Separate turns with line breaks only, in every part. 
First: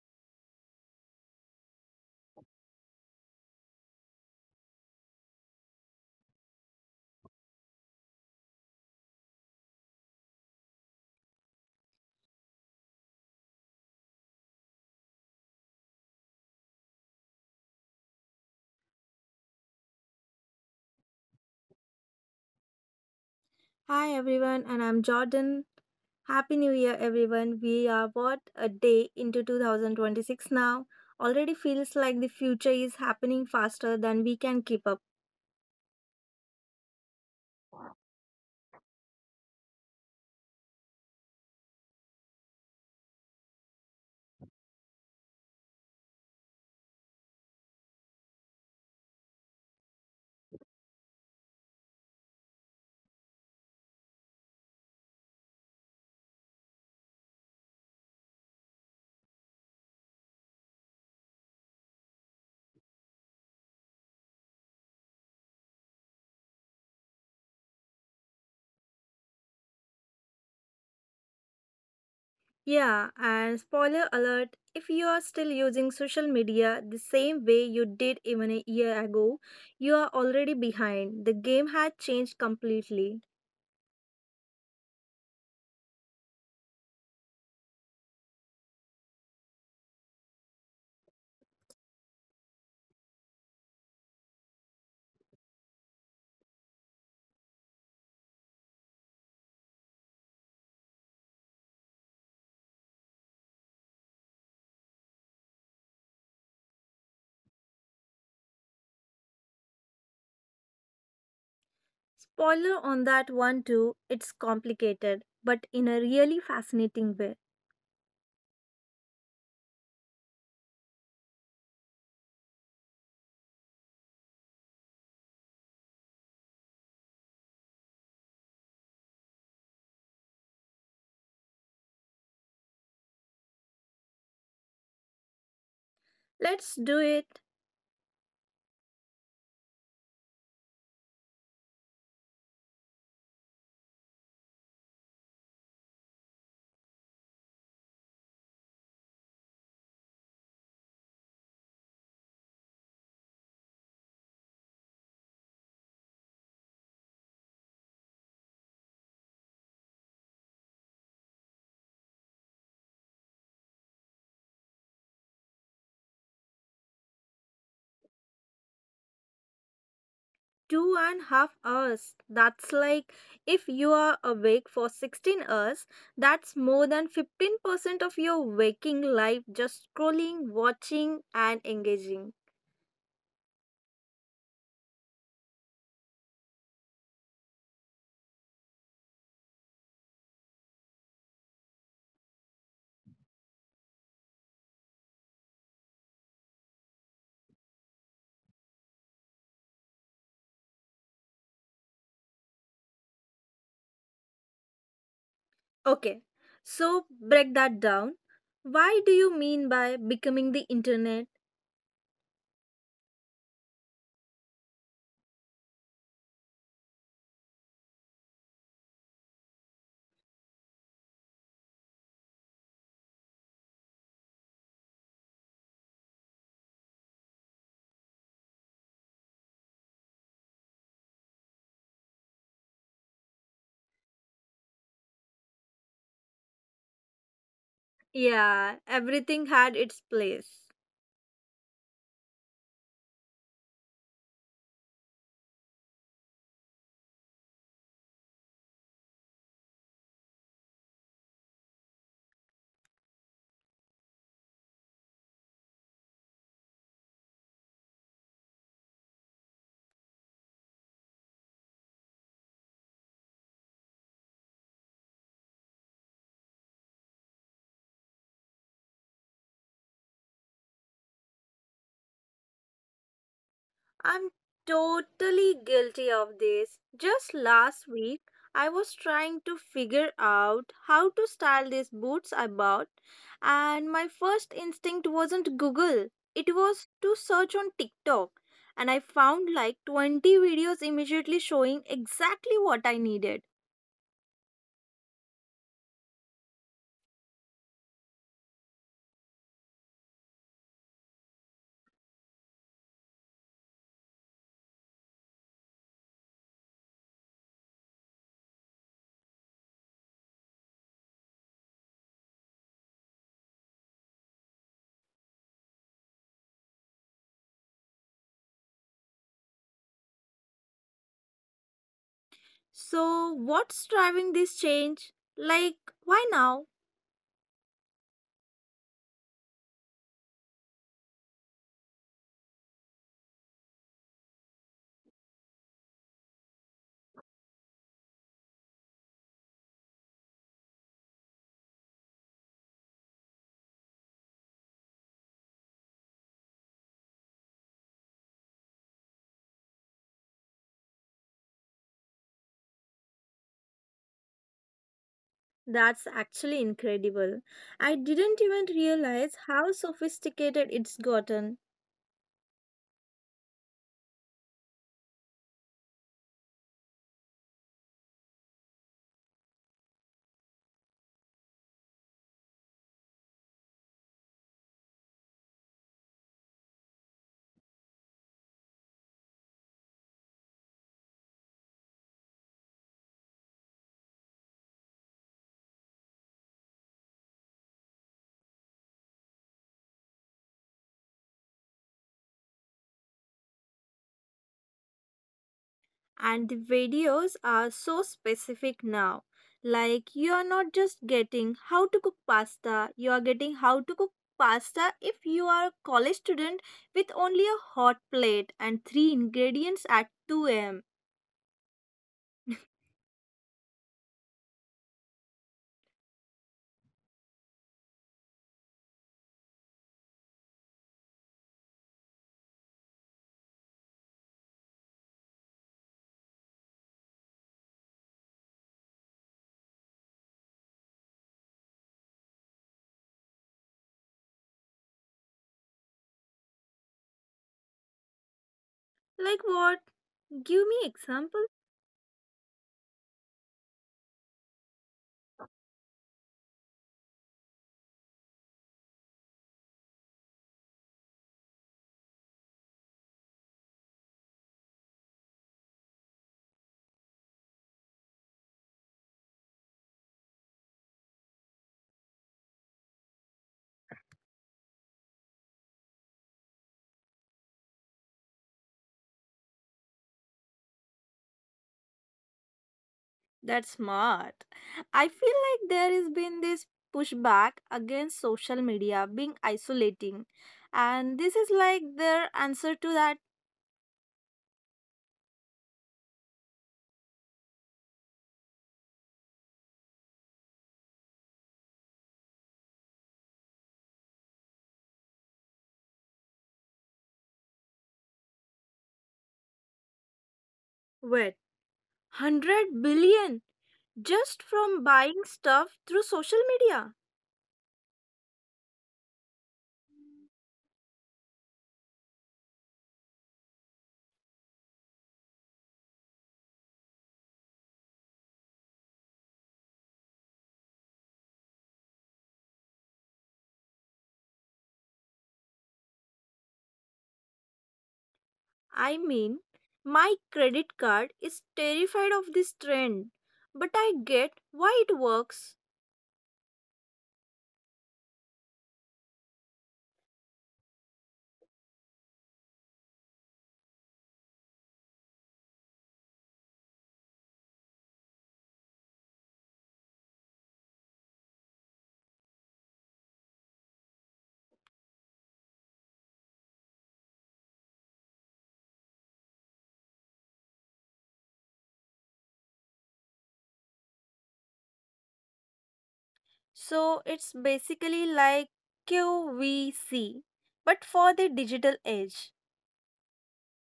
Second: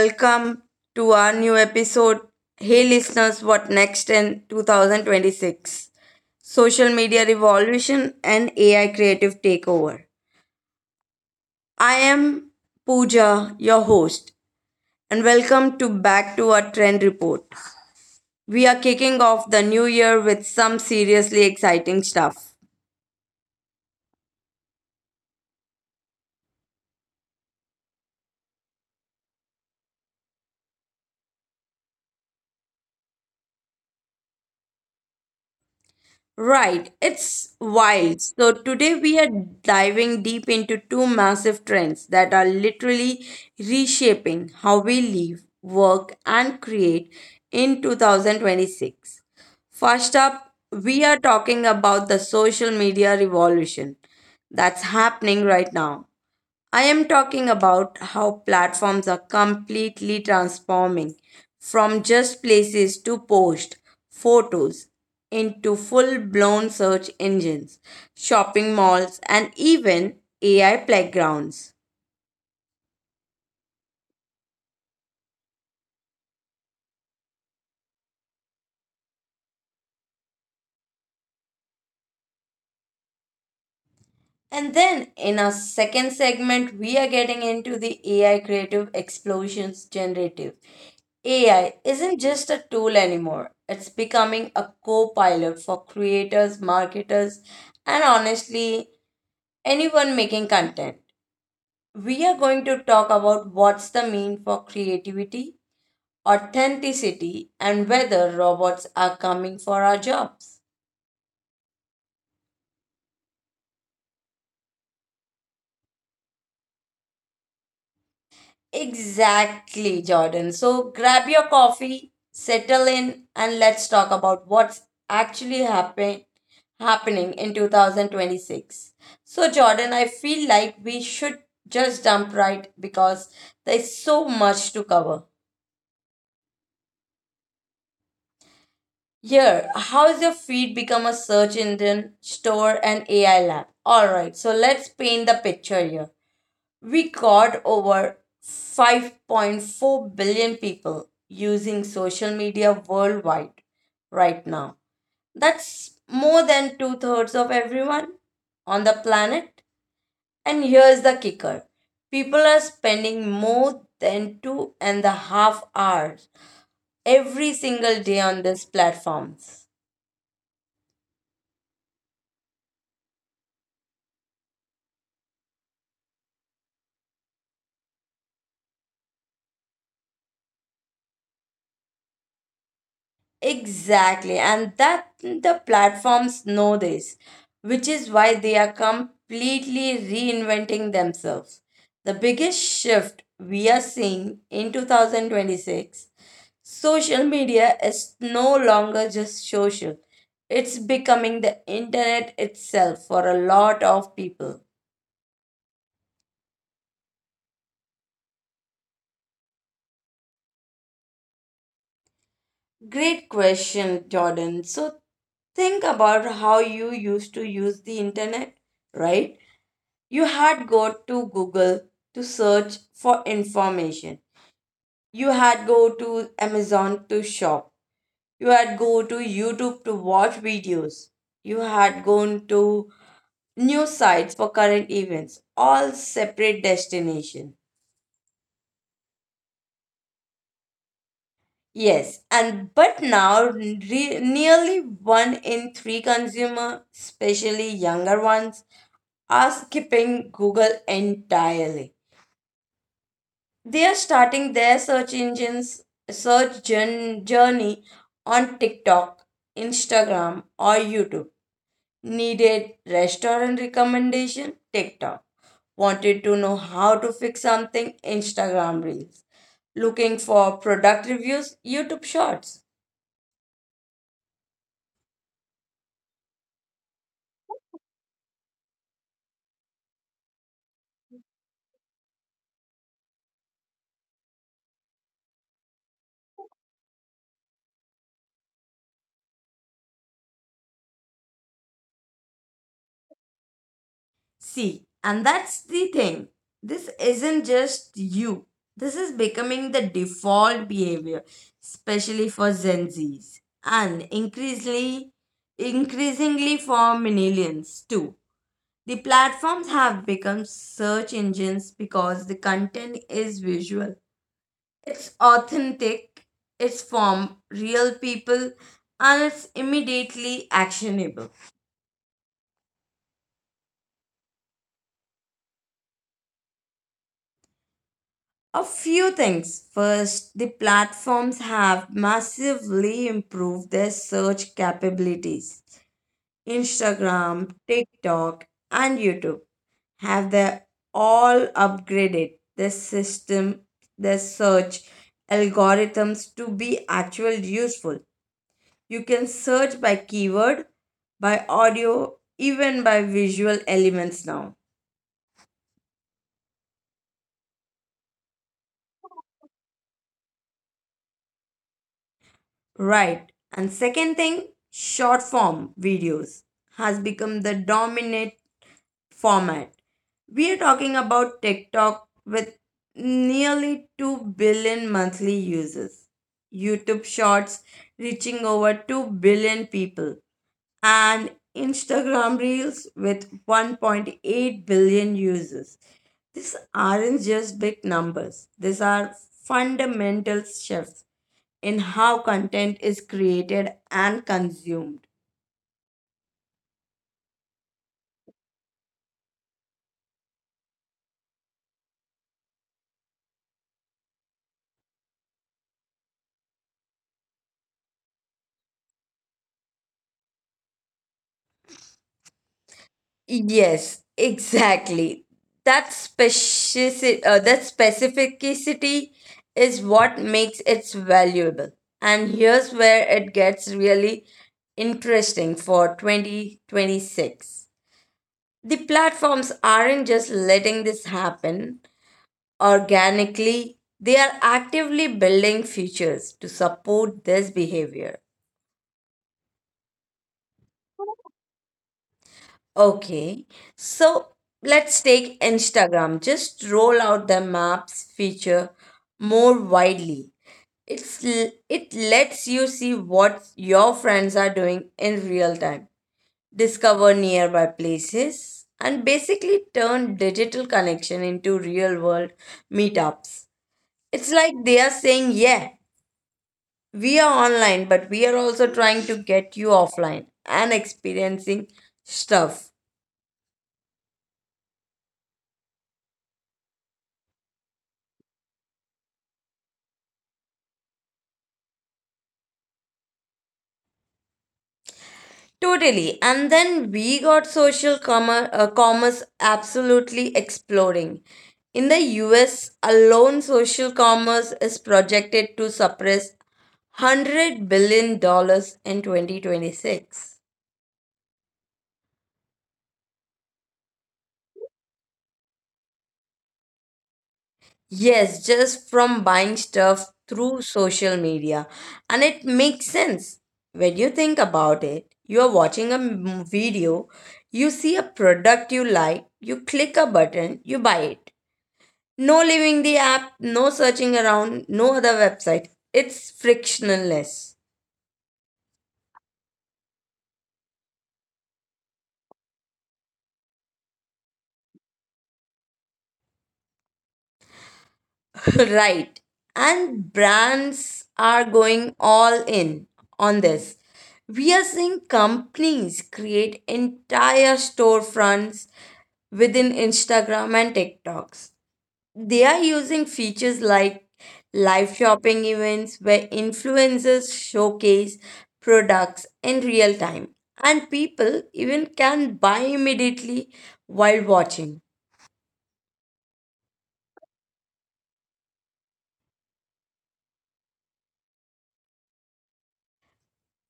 welcome to our new episode. Hey, listeners, what next in 2026? Social media revolution and AI creative takeover. I am Pooja, your host, and welcome to back to our trend report. We are kicking off the new year with some seriously exciting stuff.
Hi everyone, and I'm Jordan. Happy New Year, everyone. We are what a day into 2026 now. Already feels like the future is happening faster than we can keep up.
Right, it's wild. So, today we are diving deep into two massive trends that are literally reshaping how we live, work, and create in 2026. First up, we are talking about the social media revolution that's happening right now. I am talking about how platforms are completely transforming from just places to post photos into full blown search engines, shopping malls, and even AI playgrounds.
Yeah, and spoiler alert, if you are still using social media the same way you did even a year ago, you are already behind. The game had changed completely.
And then in our second segment, we are getting into the AI creative explosions generative. AI isn't just a tool anymore, it's becoming a co pilot for creators, marketers, and honestly, anyone making content. We are going to talk about what's the mean for creativity, authenticity, and whether robots are coming for our jobs.
Spoiler on that one too, it's complicated, but in a really fascinating way.
Exactly, Jordan. So grab your coffee, settle in, and let's talk about what's actually happening in 2026. So, Jordan, I feel like we should just jump right because there's so much to cover.
Let's do it.
Here, how's your feed become a search engine, store, and AI lab? Alright, so let's paint the picture here. We got over 5.4 billion people using social media worldwide right now. That's more than two-thirds of everyone on the planet. And here's the kicker, people are spending more than 2.5 hours every single day on these platforms.
2.5 hours. That's like, if you are awake for 16 hours, that's more than 15% of your waking life just scrolling, watching, and engaging.
Exactly, and that the platforms know this, which is why they are completely reinventing themselves. The biggest shift we are seeing in 2026, social media is no longer just social, it's becoming the internet itself for a lot of people.
Okay, so break that down. Why do you mean by becoming the internet?
Great question, Jordan. So think about how you used to use the internet, right? You had got to Google to search for information. You had go to Amazon to shop. You had go to YouTube to watch videos. You had gone to news sites for current events. All separate destination.
Yeah, everything had its place.
Yes, and but now nearly one in three consumer, especially younger ones, are skipping Google entirely. They are starting their search engines journey on TikTok, Instagram, or YouTube. Needed restaurant recommendation TikTok. Wanted to know how to fix something Instagram Reels. Looking for product reviews YouTube Shorts.
I'm totally guilty of this. Just last week, I was trying to figure out how
Hm.
to style these boots I bought, and my first instinct wasn't Google. It was to search on TikTok, and I found like 20 videos immediately showing exactly what I needed.
See, and that's the thing. This isn't just you. This is becoming the default behavior, especially for Gen Zs and increasingly for millennials too. The platforms have become search engines because the content is visual. It's authentic, it's from real people, and it's immediately actionable.
So, what's driving this change? Like, why now?
A few things. First, the platforms have massively improved their search capabilities. Instagram, TikTok, and YouTube have they all upgraded the system, the search algorithms to be actual useful. You can search by keyword, by audio, even by visual elements now.
That's actually incredible. I didn't even realize how sophisticated it's gotten.
Right. And second thing, short form videos has become the dominant format. We are talking about TikTok with nearly 2 billion monthly users, YouTube Shorts reaching over 2 billion people, and Instagram Reels with 1.8 billion users. These aren't just big numbers, these are fundamental shifts in how content is created and consumed.
And the videos are so specific now. Like, you are not just getting how to cook pasta, you are getting how to cook pasta if you are a college student with only a hot plate and three ingredients at 2 am.
Yes, exactly. That that specificity is what makes it valuable. And here's where it gets really interesting for 2026. The platforms aren't just letting this happen organically, they are actively building features to support this behavior.
Like, what? Give me example.
Okay, so let's take Instagram. Just roll out the maps feature more widely. It lets you see what your friends are doing in real time, discover nearby places, and basically turn digital connection into real world meetups. It's like they are saying, "Yeah, we are online, but we are also trying to get you offline and experiencing stuff."
That's smart. I feel like there has been this pushback against social media being isolating. And this is like their answer to that.
Totally. And then we got social commerce absolutely exploding. In the US alone, social commerce is projected to surpass $100 billion dollars in 2026.
Wait, 100 billion? Just from buying stuff through social media.
Yes, just from buying stuff through social media. And it makes sense. When you think about it, you are watching a video, you see a product you like, you click a button, you buy it. No leaving the app, no searching around, no other website. It's frictionless.
I mean, my credit card is terrified of this trend, but I get why it works.
Right. And brands are going all in on this. We are seeing companies create entire storefronts within Instagram and TikToks. They are using features like live shopping events where influencers showcase products in real time, and people even can buy immediately while watching.
So it's basically like QVC, but for the digital age.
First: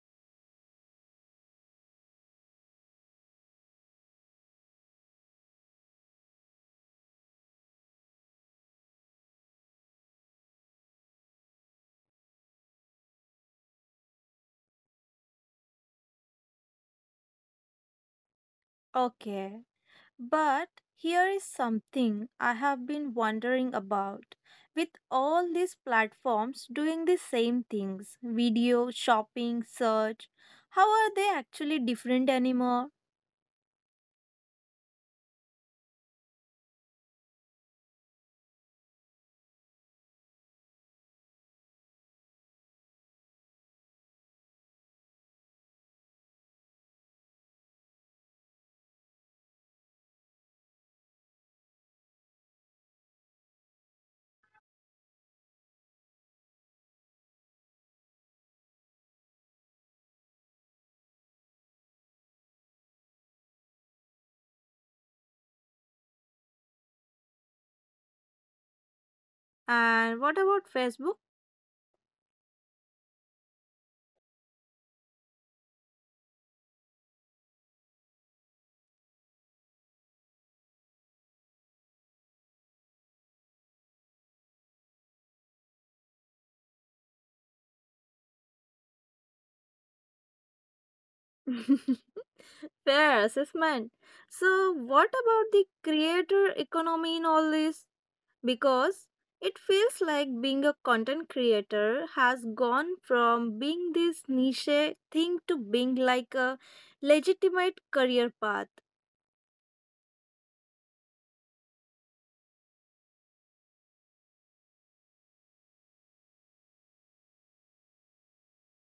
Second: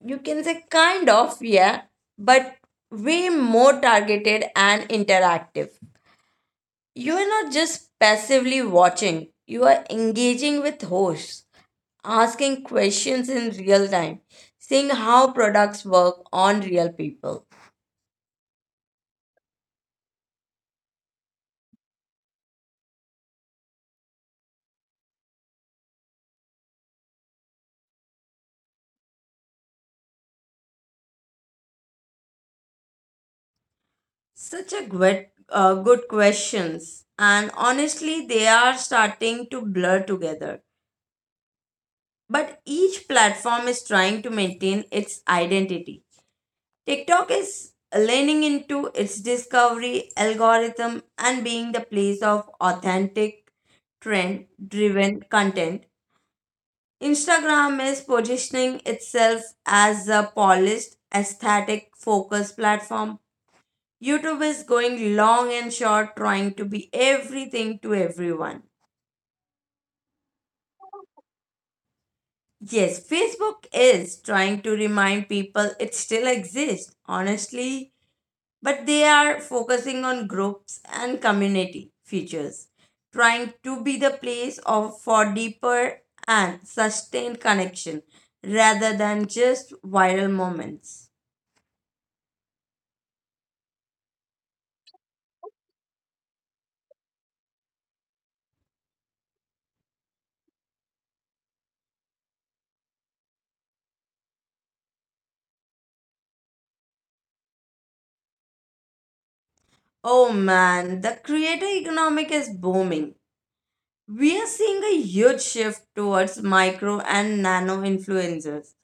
You can say kind of, yeah, but way more targeted and interactive. You are not just passively watching, you are engaging with hosts, asking questions in real time, seeing how products work on real people.
Okay. But here is something I have been wondering about. With all these platforms doing the same things, video, shopping, search, how are they actually different anymore?
Such a good questions. And honestly, they are starting to blur together. But each platform is trying to maintain its identity. TikTok is leaning into its discovery algorithm and being the place of authentic, trend driven content. Instagram is positioning itself as a polished, aesthetic focused platform. YouTube is going long and short, trying to be everything to everyone.
And what about Facebook?
Yes, Facebook is trying to remind people it still exists, honestly, but they are focusing on groups and community features, trying to be the place of for deeper and sustained connection rather than just viral moments.
Fair assessment. So, what about the creator economy in all this? Because it feels like being a content creator has gone from being this niche thing to being like a legitimate career path.
Oh man, the creator economic is booming. We are seeing a huge shift towards micro and nano influencers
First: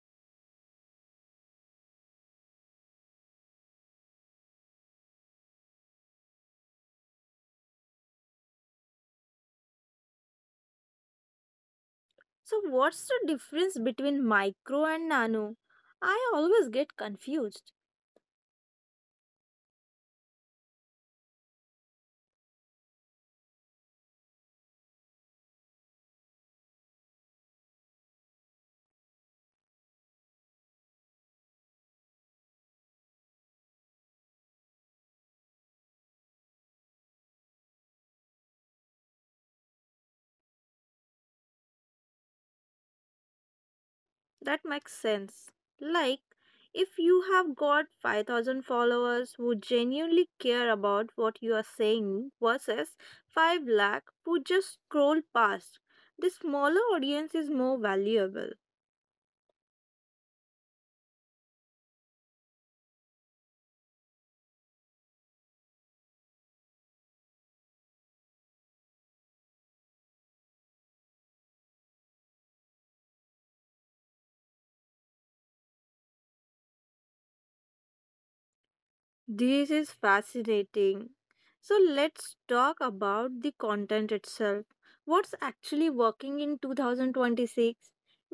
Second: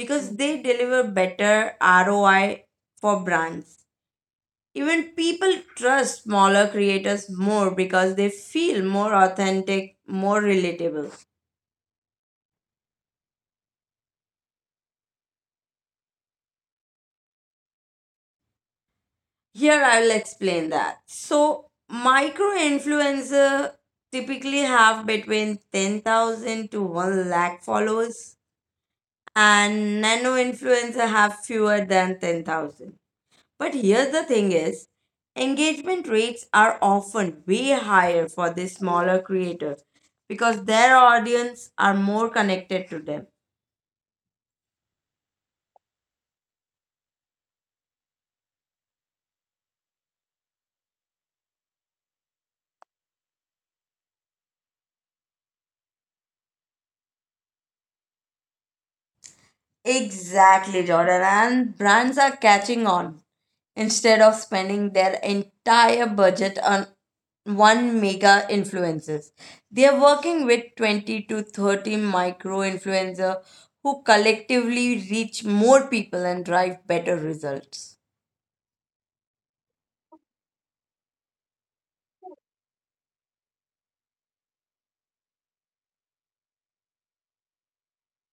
because they deliver better ROI for brands. Even people trust smaller creators more because they feel more authentic, more relatable.
So, what's the difference between micro and nano? I always get confused.
Here I will explain that. So, micro influencer typically have between 10,000 to 1 lakh followers, and nano influencer have fewer than 10,000. But here's the thing is engagement rates are often way higher for these smaller creators because their audience are more connected to them.
That makes sense. Like, if you have got 5,000 followers who genuinely care about what you are saying versus 5 lakh who just scroll past, the smaller audience is more valuable.
Exactly, Jordan. And brands are catching on instead of spending their entire budget on one mega influencers. They are working with 20 to 30 micro influencer who collectively reach more people and drive better results.
This is fascinating. So, let's talk about the content itself. What's actually working in 2026?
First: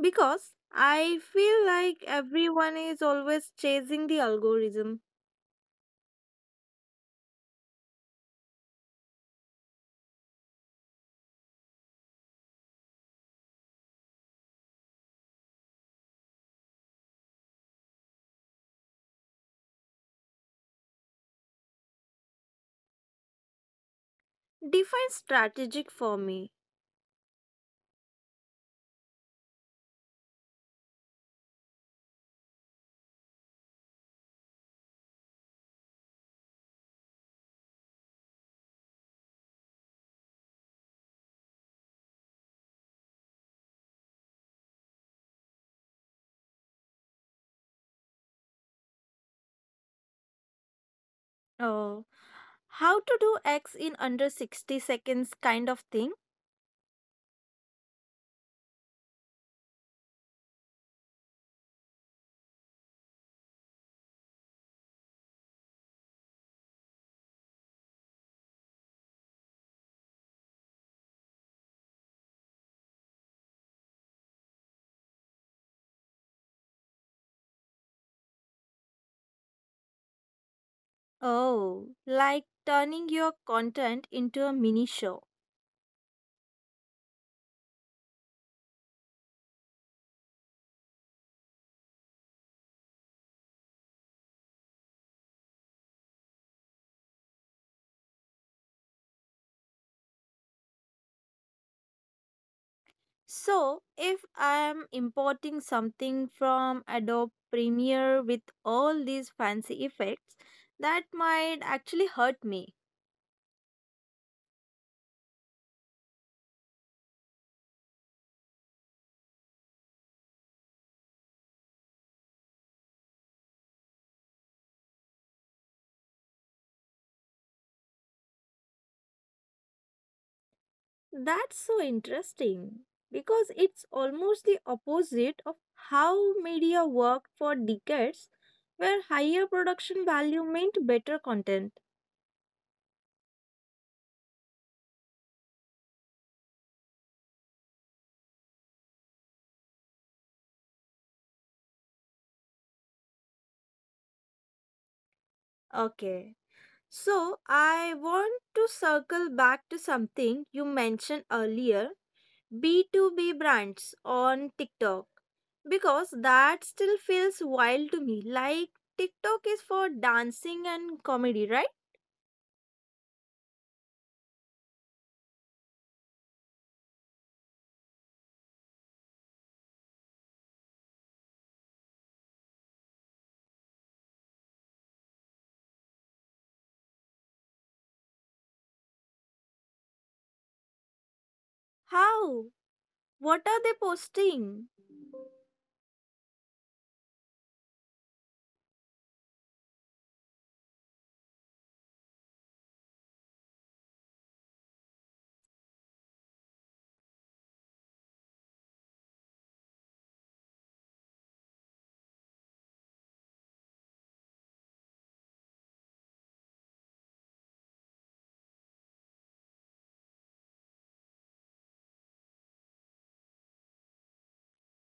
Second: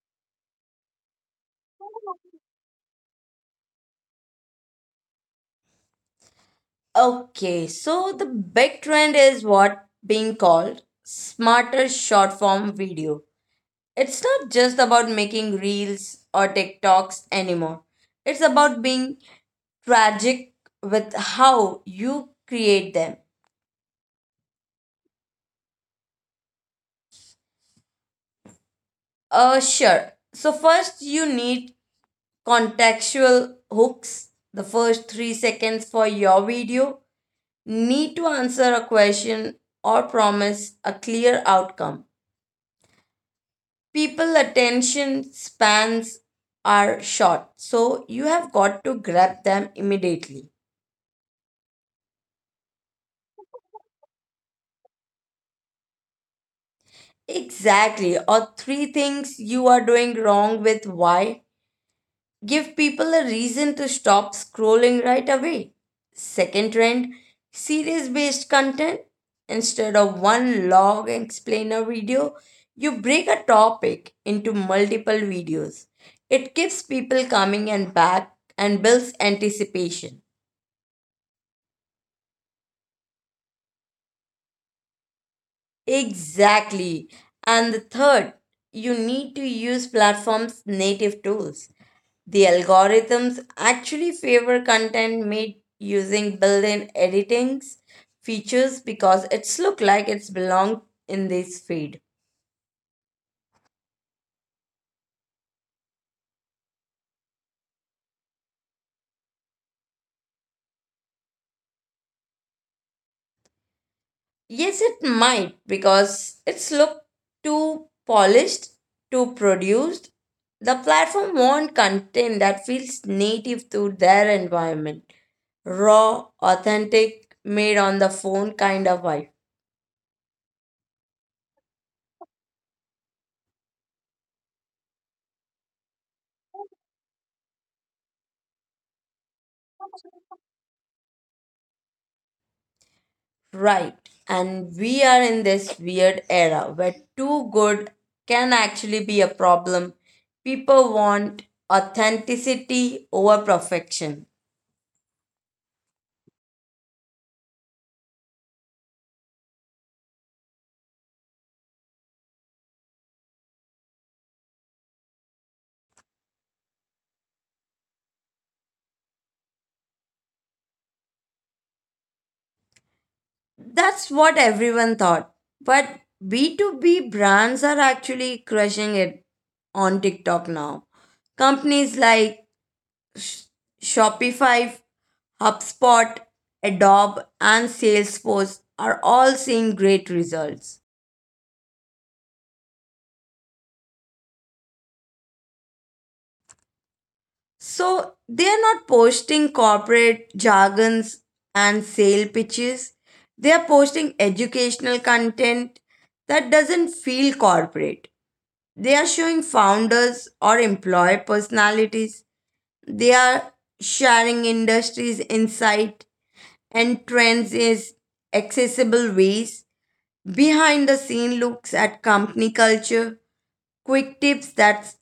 Because I feel like everyone is always chasing the algorithm.
Okay, so the big trend is what being called smarter short form video. It's not just about making reels or TikToks anymore. It's about being tragic with how you create them.
Define strategic for me.
Sure. So first you need contextual hooks. The first 3 seconds for your video need to answer a question or promise a clear outcome. People attention spans are short, so you have got to grab them immediately.
Oh, how to do X in under 60 seconds kind of thing?
Exactly, or three things you are doing wrong with why. Give people a reason to stop scrolling right away. Second trend, series based content. Instead of one long explainer video, you break a topic into multiple videos. It keeps people coming and back, and builds anticipation.
Oh, like turning your content into a mini show.
Exactly. And the third, you need to use platforms' native tools. The algorithms actually favor content made using built-in editings features because it's look like it's belong in this feed.
So, if I am importing something from Adobe Premiere with all these fancy effects, that might actually hurt me.
Yes, it might because it's looked too polished, too produced. The platform will content that feels native to their environment. Raw, authentic, made on the phone kind of vibe.
That's so interesting because it's almost the opposite of how media worked for decades, where higher production value meant better content.
Right. And we are in this weird era where too good can actually be a problem. People want authenticity over perfection.
Okay, so I want to circle back to something you mentioned earlier, B2B brands on TikTok, because that still feels wild to me. Like, TikTok is for dancing and comedy, right?
That's what everyone thought. But B2B brands are actually crushing it on TikTok now. Companies like Sh- Shopify, HubSpot, Adobe, and Salesforce are all seeing great results.
How? What are they posting?
So they are not posting corporate jargons and sale pitches. They are posting educational content that doesn't feel corporate. They are showing founders or employee personalities. They are sharing industries insight and trends is accessible ways. Behind the scene looks at company culture, quick tips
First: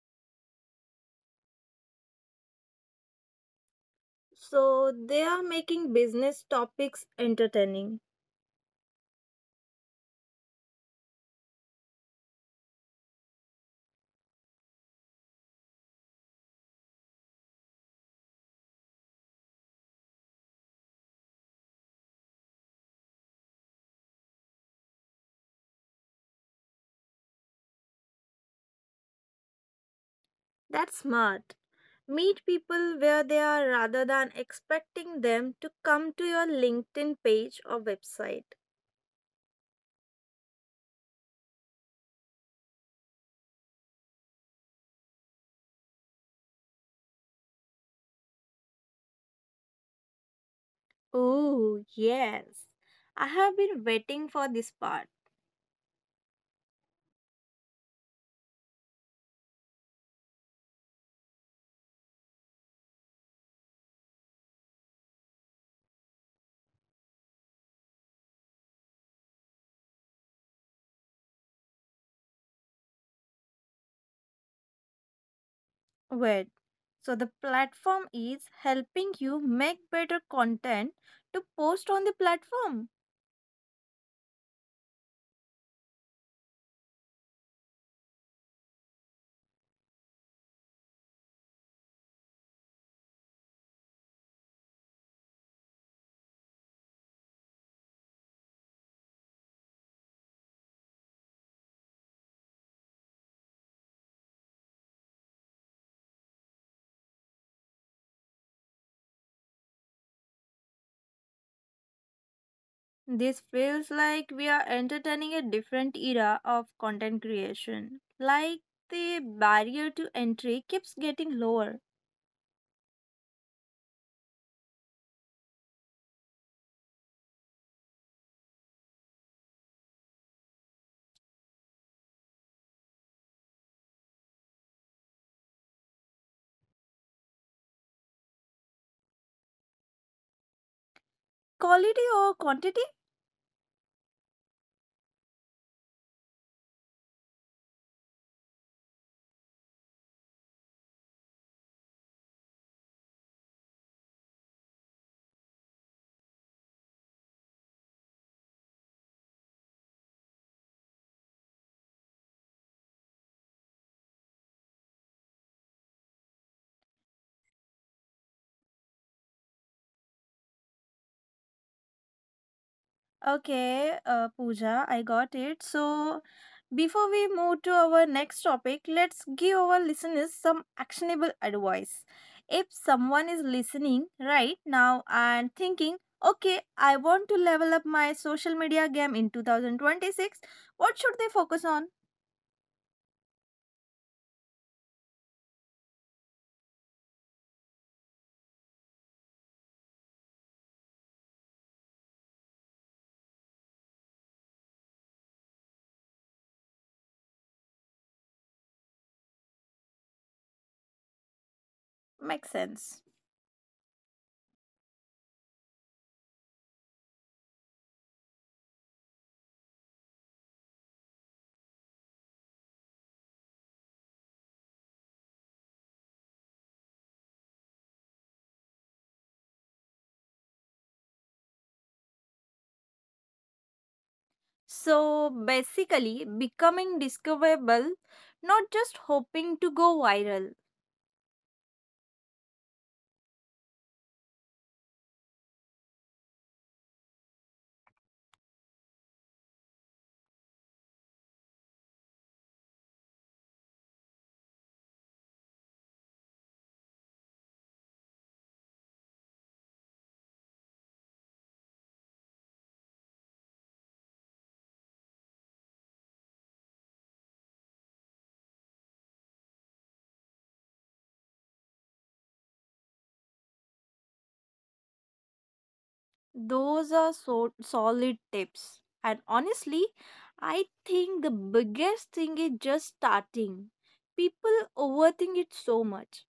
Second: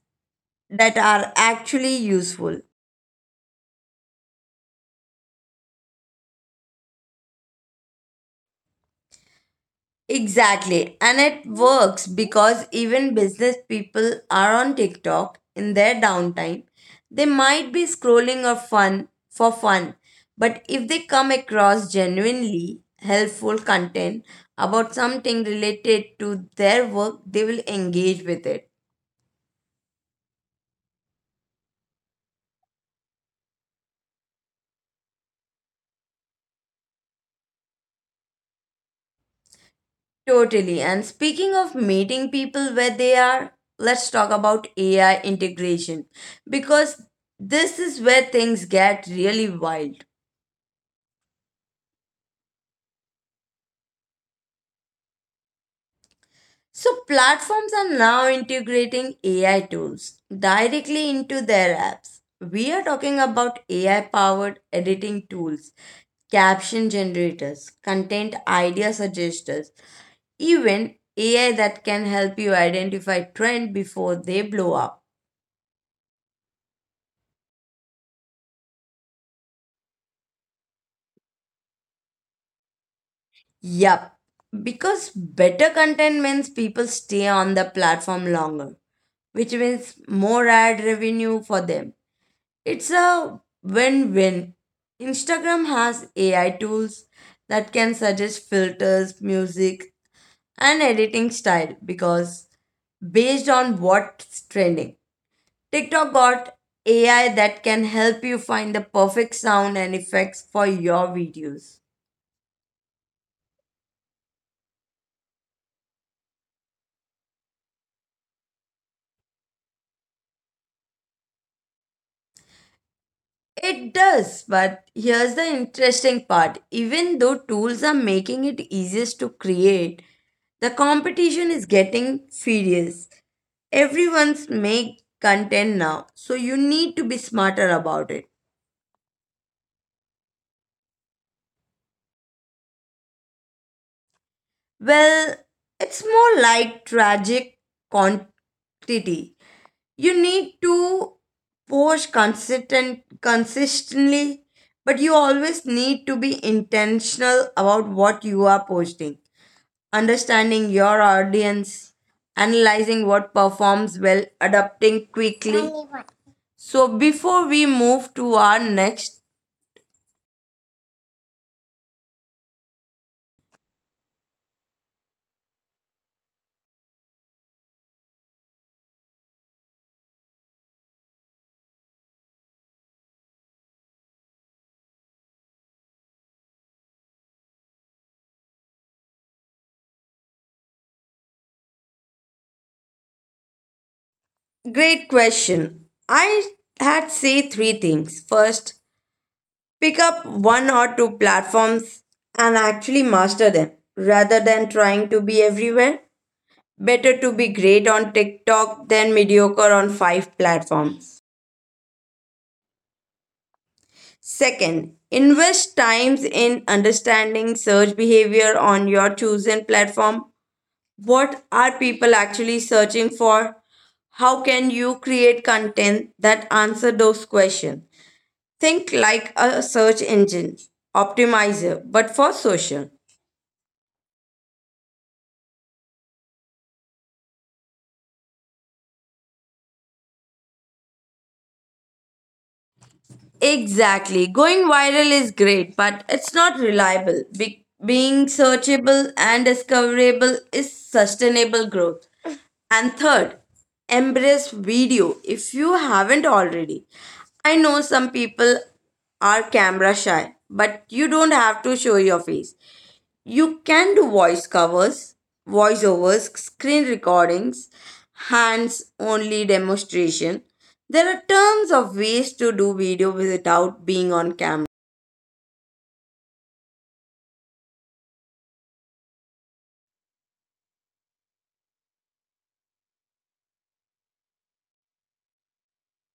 that are actually useful.
So they are making business topics entertaining.
Exactly. And it works because even business people are on TikTok in their downtime. They might be scrolling or fun for fun, but if they come across genuinely helpful content about something related to their work, they will engage with it.
That's smart. Meet people where they are rather than expecting them to come to your LinkedIn page or website.
Totally. And speaking of meeting people where they are, let's talk about AI integration because this is where things get really wild.
Oh, yes. I have been waiting for this part.
So, platforms are now integrating AI tools directly into their apps. We are talking about AI powered editing tools, caption generators, content idea suggesters, even AI that can help you identify trend before they blow up.
Wait. So the platform is helping you make better content to post on the platform.
Yup. Because better content means people stay on the platform longer, which means more ad revenue for them. It's a win win. Instagram has AI tools that can suggest filters, music, and editing style because based on what's trending. TikTok got AI that can help you find the perfect sound and effects for your videos.
This feels like we are entertaining a different era of content creation. Like, the barrier to entry keeps getting lower.
It does, but here's the interesting part. Even though tools are making it easiest to create, the competition is getting furious. Everyone's make content now, so you need to be smarter about it.
Quality or quantity?
Well, it's more like tragic quantity. You need to post consistently, but you always need to be intentional about what you are posting. Understanding your audience, analyzing what performs well, adapting quickly. So before we move to our next…
Okay, Pooja, I got it. So, before we move to our next topic, let's give our listeners some actionable advice. If someone is listening right now and thinking, okay, I want to level up my social media game in 2026, what should they focus on?
Great question. I had say three things. First, pick up one or two platforms and actually master them rather than trying to be everywhere. Better to be great on TikTok than mediocre on five platforms.
Makes sense.
Second, invest times in understanding search behavior on your chosen platform. What are people actually searching for? How can you create content that answer those questions? Think like a search engine optimizer, but for social.
So basically, becoming discoverable, not just hoping to go viral.
Exactly. Going viral is great, but it's not reliable. Being searchable and discoverable is sustainable growth. And third, embrace video if you haven't already. I know some people are camera shy, but you don't have to show your face. You can do voice covers, voiceovers, screen recordings, hands only demonstration. There are tons of ways to do video without being on camera.
Those are so solid tips. And honestly, I think the biggest thing is just starting. People overthink it so much.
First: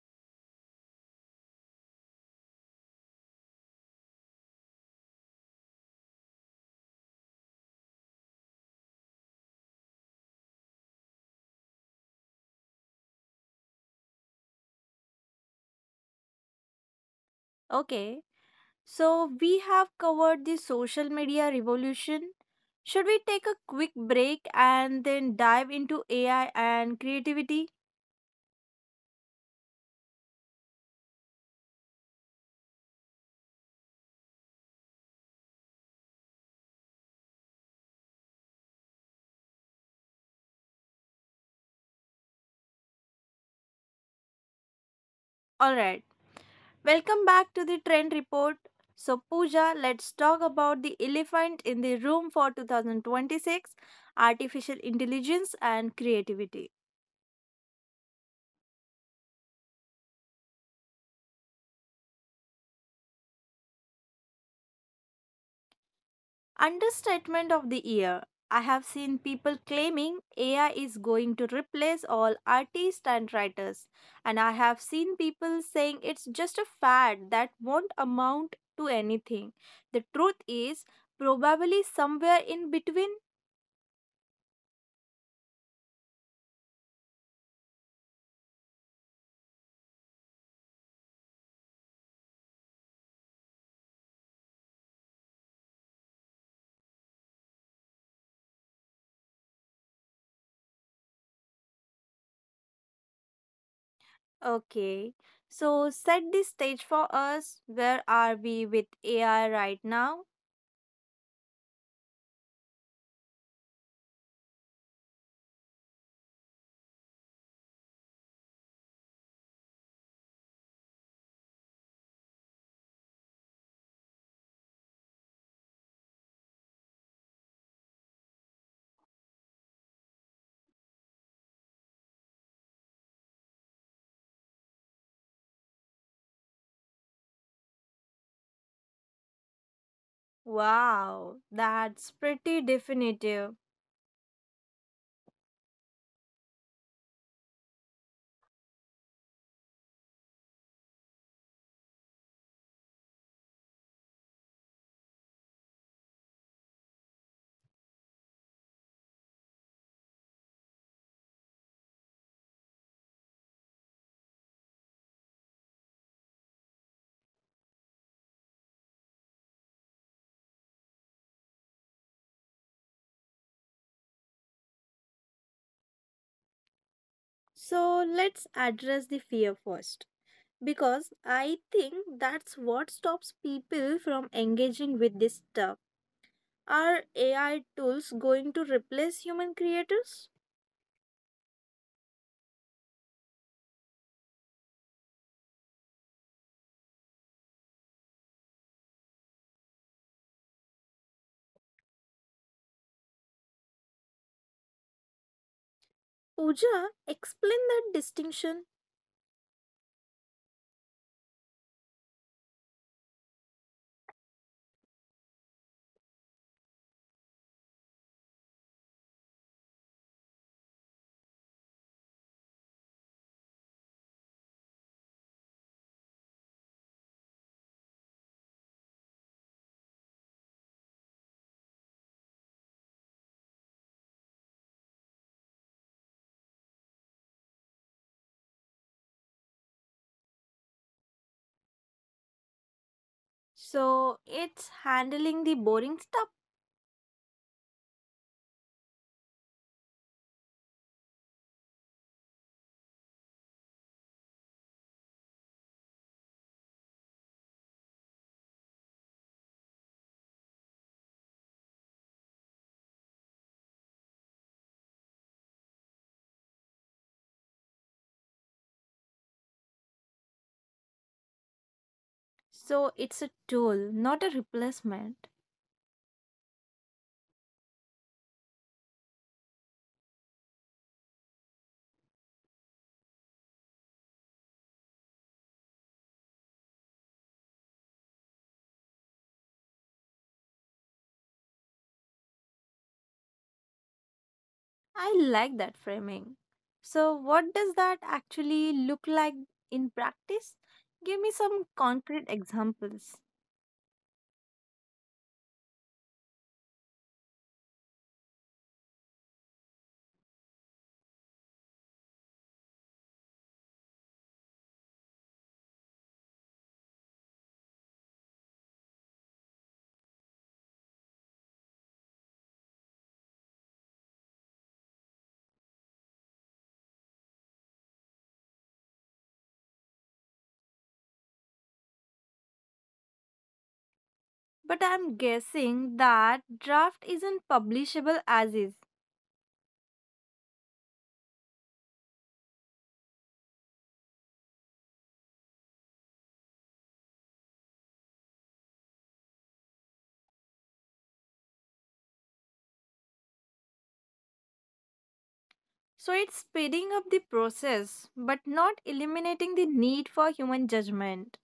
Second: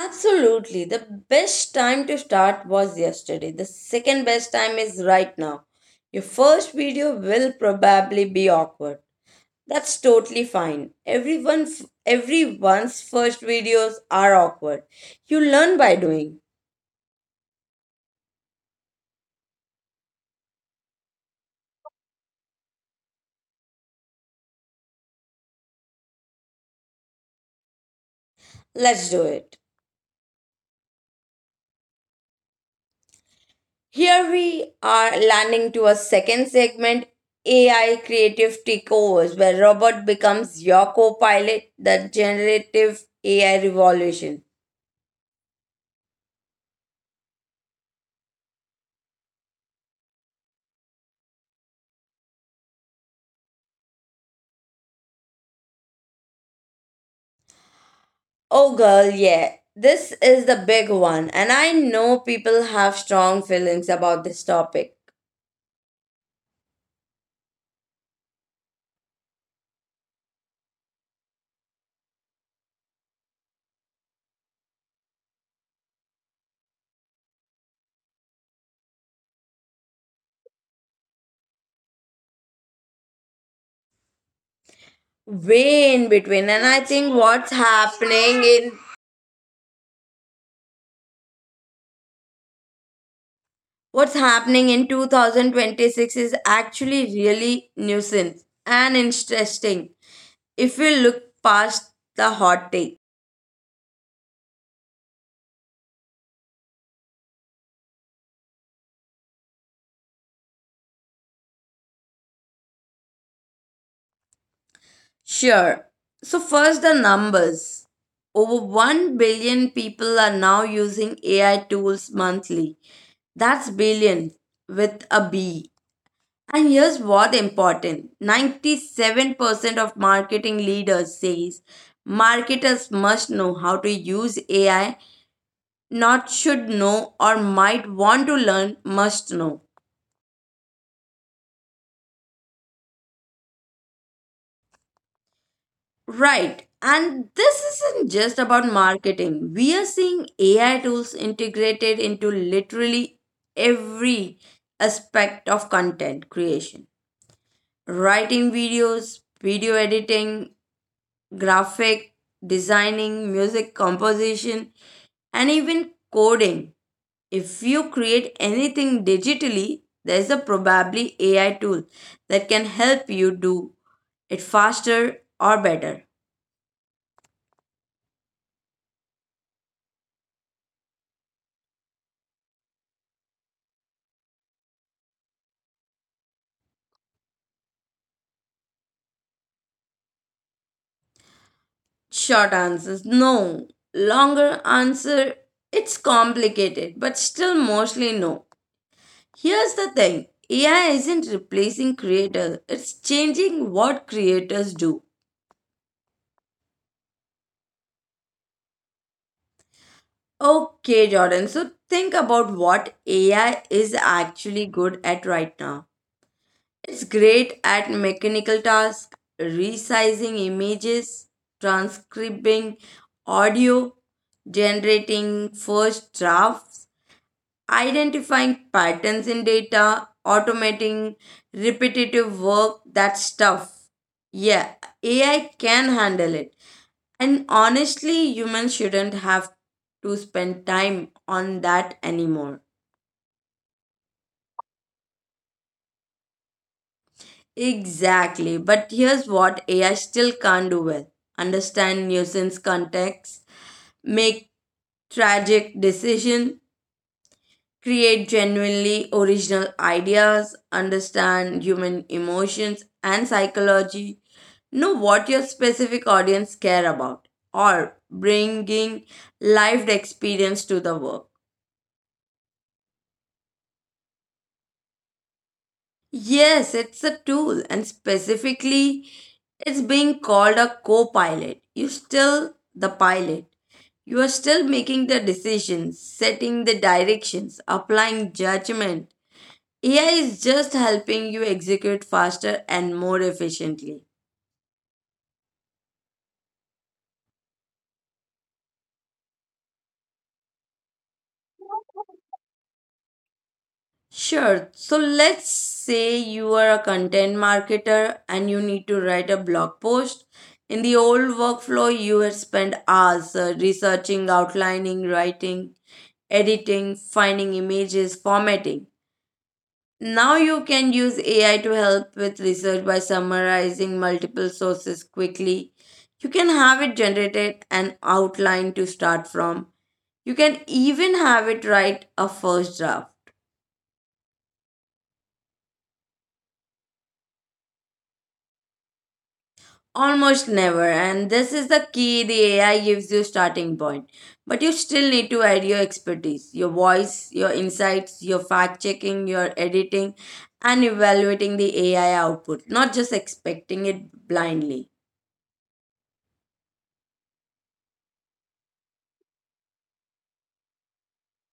Absolutely. The best time to start was yesterday. The second best time is right now. Your first video will probably be awkward. That's totally fine. Everyone's first videos are awkward. You learn by doing.
Okay, so we have covered the social media revolution. Should we take a quick break and then dive into AI and creativity?
Let's do it. Here we are landing to a second segment, AI creative takeovers, where Robert becomes your co pilot, the generative AI revolution.
Alright. Welcome back to the Trend Report. So, Pooja, let's talk about the elephant in the room for 2026, artificial intelligence and creativity.
Oh, girl, yeah, this is the big one, and I know people have strong feelings about this topic.
Understatement of the year. I have seen people claiming AI is going to replace all artists and writers, and I have seen people saying it's just a fad that won't amount to anything. The truth is probably somewhere in between.
Way in between. And I think what's happening in 2026 is actually really nuisance and interesting if we look past the hot take.
Okay, so set the stage for us. Where are we with AI right now?
Sure. So, first, the numbers. Over 1 billion people are now using AI tools monthly. That's billion with a B. And here's what important, 97% of marketing leaders says marketers must know how to use AI, not should know or might want to learn, must know.
Wow, that's pretty definitive.
Right. And this isn't just about marketing. We are seeing AI tools integrated into literally every aspect of content creation, writing videos, video editing, graphic designing, music composition, and even coding. If you create anything digitally, there's a probably AI tool that can help you do it faster or better.
So let's address the fear first because I think that's what stops people from engaging with this stuff. Are AI tools going to replace human creators?
Short answers no. Longer answer, it's complicated, but still mostly no. Here's the thing, AI isn't replacing creators, it's changing what creators do.
Pooja, explain that distinction.
Okay, Jordan, so think about what AI is actually good at right now. It's great at mechanical tasks, resizing images, transcribing audio, generating first drafts, identifying patterns in data, automating repetitive work, that stuff. Yeah, AI can handle it. And honestly, humans shouldn't have to spend time on that anymore.
So it's handling the boring stuff.
Exactly. But here's what AI still can't do well: understand nuisance context, make tragic decisions, create genuinely original ideas, understand human emotions and psychology, know what your specific audience care about, or bringing lived experience to the work.
So it's a tool, not a replacement.
Yes, it's a tool, and specifically, it's being called a co pilot. You're still the pilot. You are still making the decisions, setting the directions, applying judgment. AI is just helping you execute faster and more efficiently.
I like that framing. So, what does that actually look like in practice? Give me some concrete examples.
Sure, so let's say you are a content marketer and you need to write a blog post. In the old workflow, you had spent hours researching, outlining, writing, editing, finding images, formatting. Now you can use AI to help with research by summarizing multiple sources quickly. You can have it generated an outline to start from. You can even have it write a first draft.
But I'm guessing that draft isn't publishable as is.
Almost never, and this is the key, the AI gives you starting point. But you still need to add your expertise, your voice, your insights, your fact checking, your editing, and evaluating the AI output, not just expecting it blindly.
So, it's speeding up the process but not eliminating the need for human judgment.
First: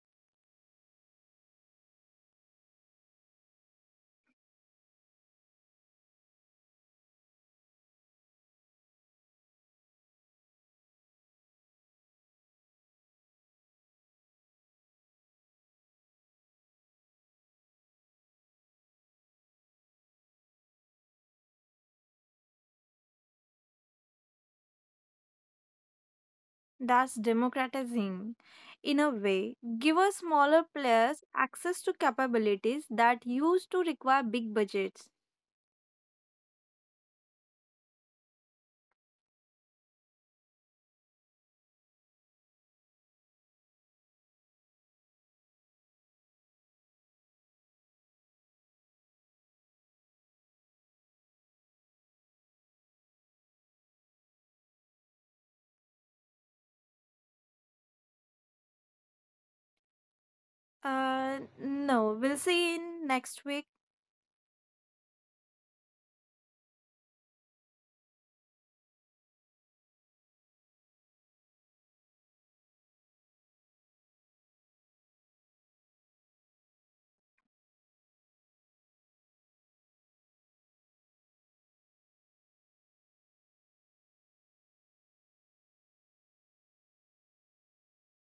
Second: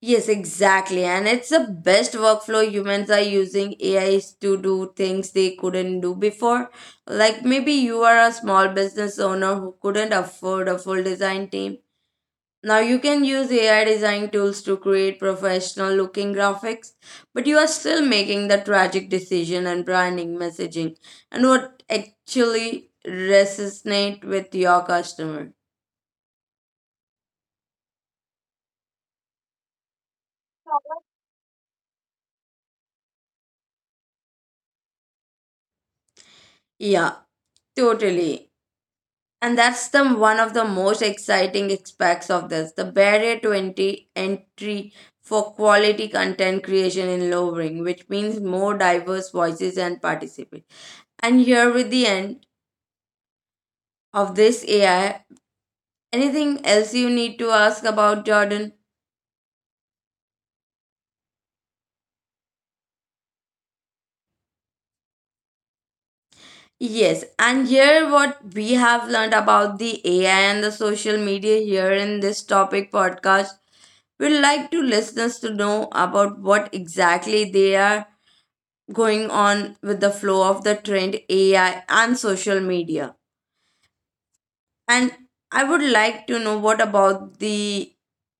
Yes, exactly. And it's the best workflow, humans are using AIs to do things they couldn't do before. Like maybe you are a small business owner who couldn't afford a full design team. Now you can use AI design tools to create professional looking graphics, but you are still making the tragic decision and branding messaging and what actually resonate with your customer.
That's democratizing. In a way, give us smaller players access to capabilities that used to require big budgets.
Yeah, totally. And that's the one of the most exciting aspects of this, the barrier to entry for quality content creation in lowering, which means more diverse voices and participate. And here with the end of this AI, anything else you need to ask about, Jordan?
No, we'll see in next week.
Yes, and here what we have learned about the AI and the social media here in this topic podcast. We'd like to listeners to know about what exactly they are going on with the flow of the trend AI and social media. And I would like to know what about the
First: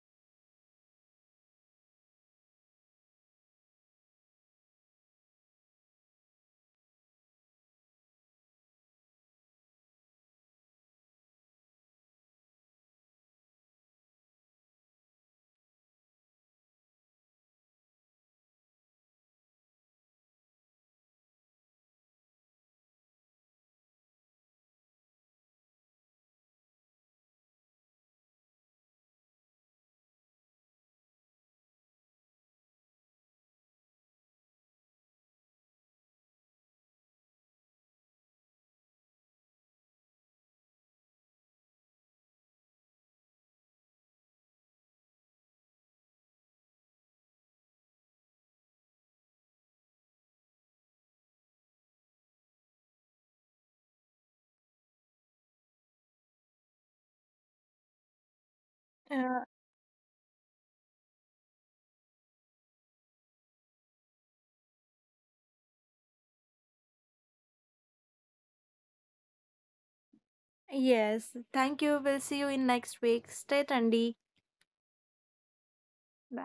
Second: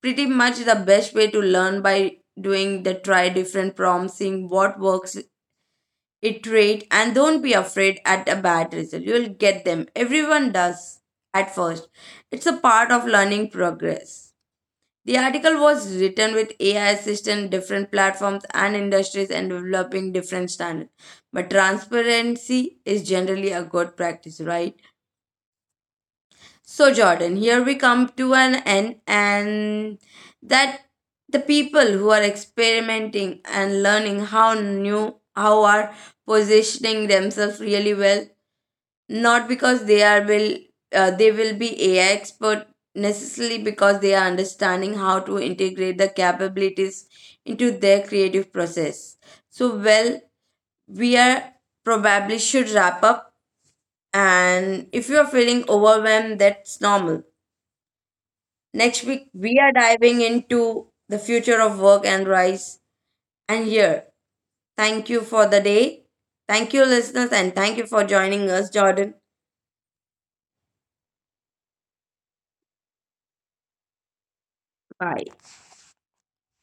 pretty much the best way to learn by doing, the try different prompts, seeing what works, iterate, and don't be afraid at a bad result. You'll get them. Everyone does at first. It's a part of learning progress. The article was written with AI assistant, different platforms and industries and developing different standards. But transparency is generally a good practice, right? So Jordan, here we come to an end. And that the people who are experimenting and learning how are positioning themselves really well, not because they will be AI expert necessarily, because they are understanding how to integrate the capabilities into their creative process. So well, we are probably should wrap up. And if you are feeling overwhelmed, that's normal. Next week
Uh,
we are diving into the future of work and rise. And here, thank you for the day. Thank you listeners, and thank you for joining us, Jordan.
yes, thank you. We'll see you in next week. Stay trendy.
Bye.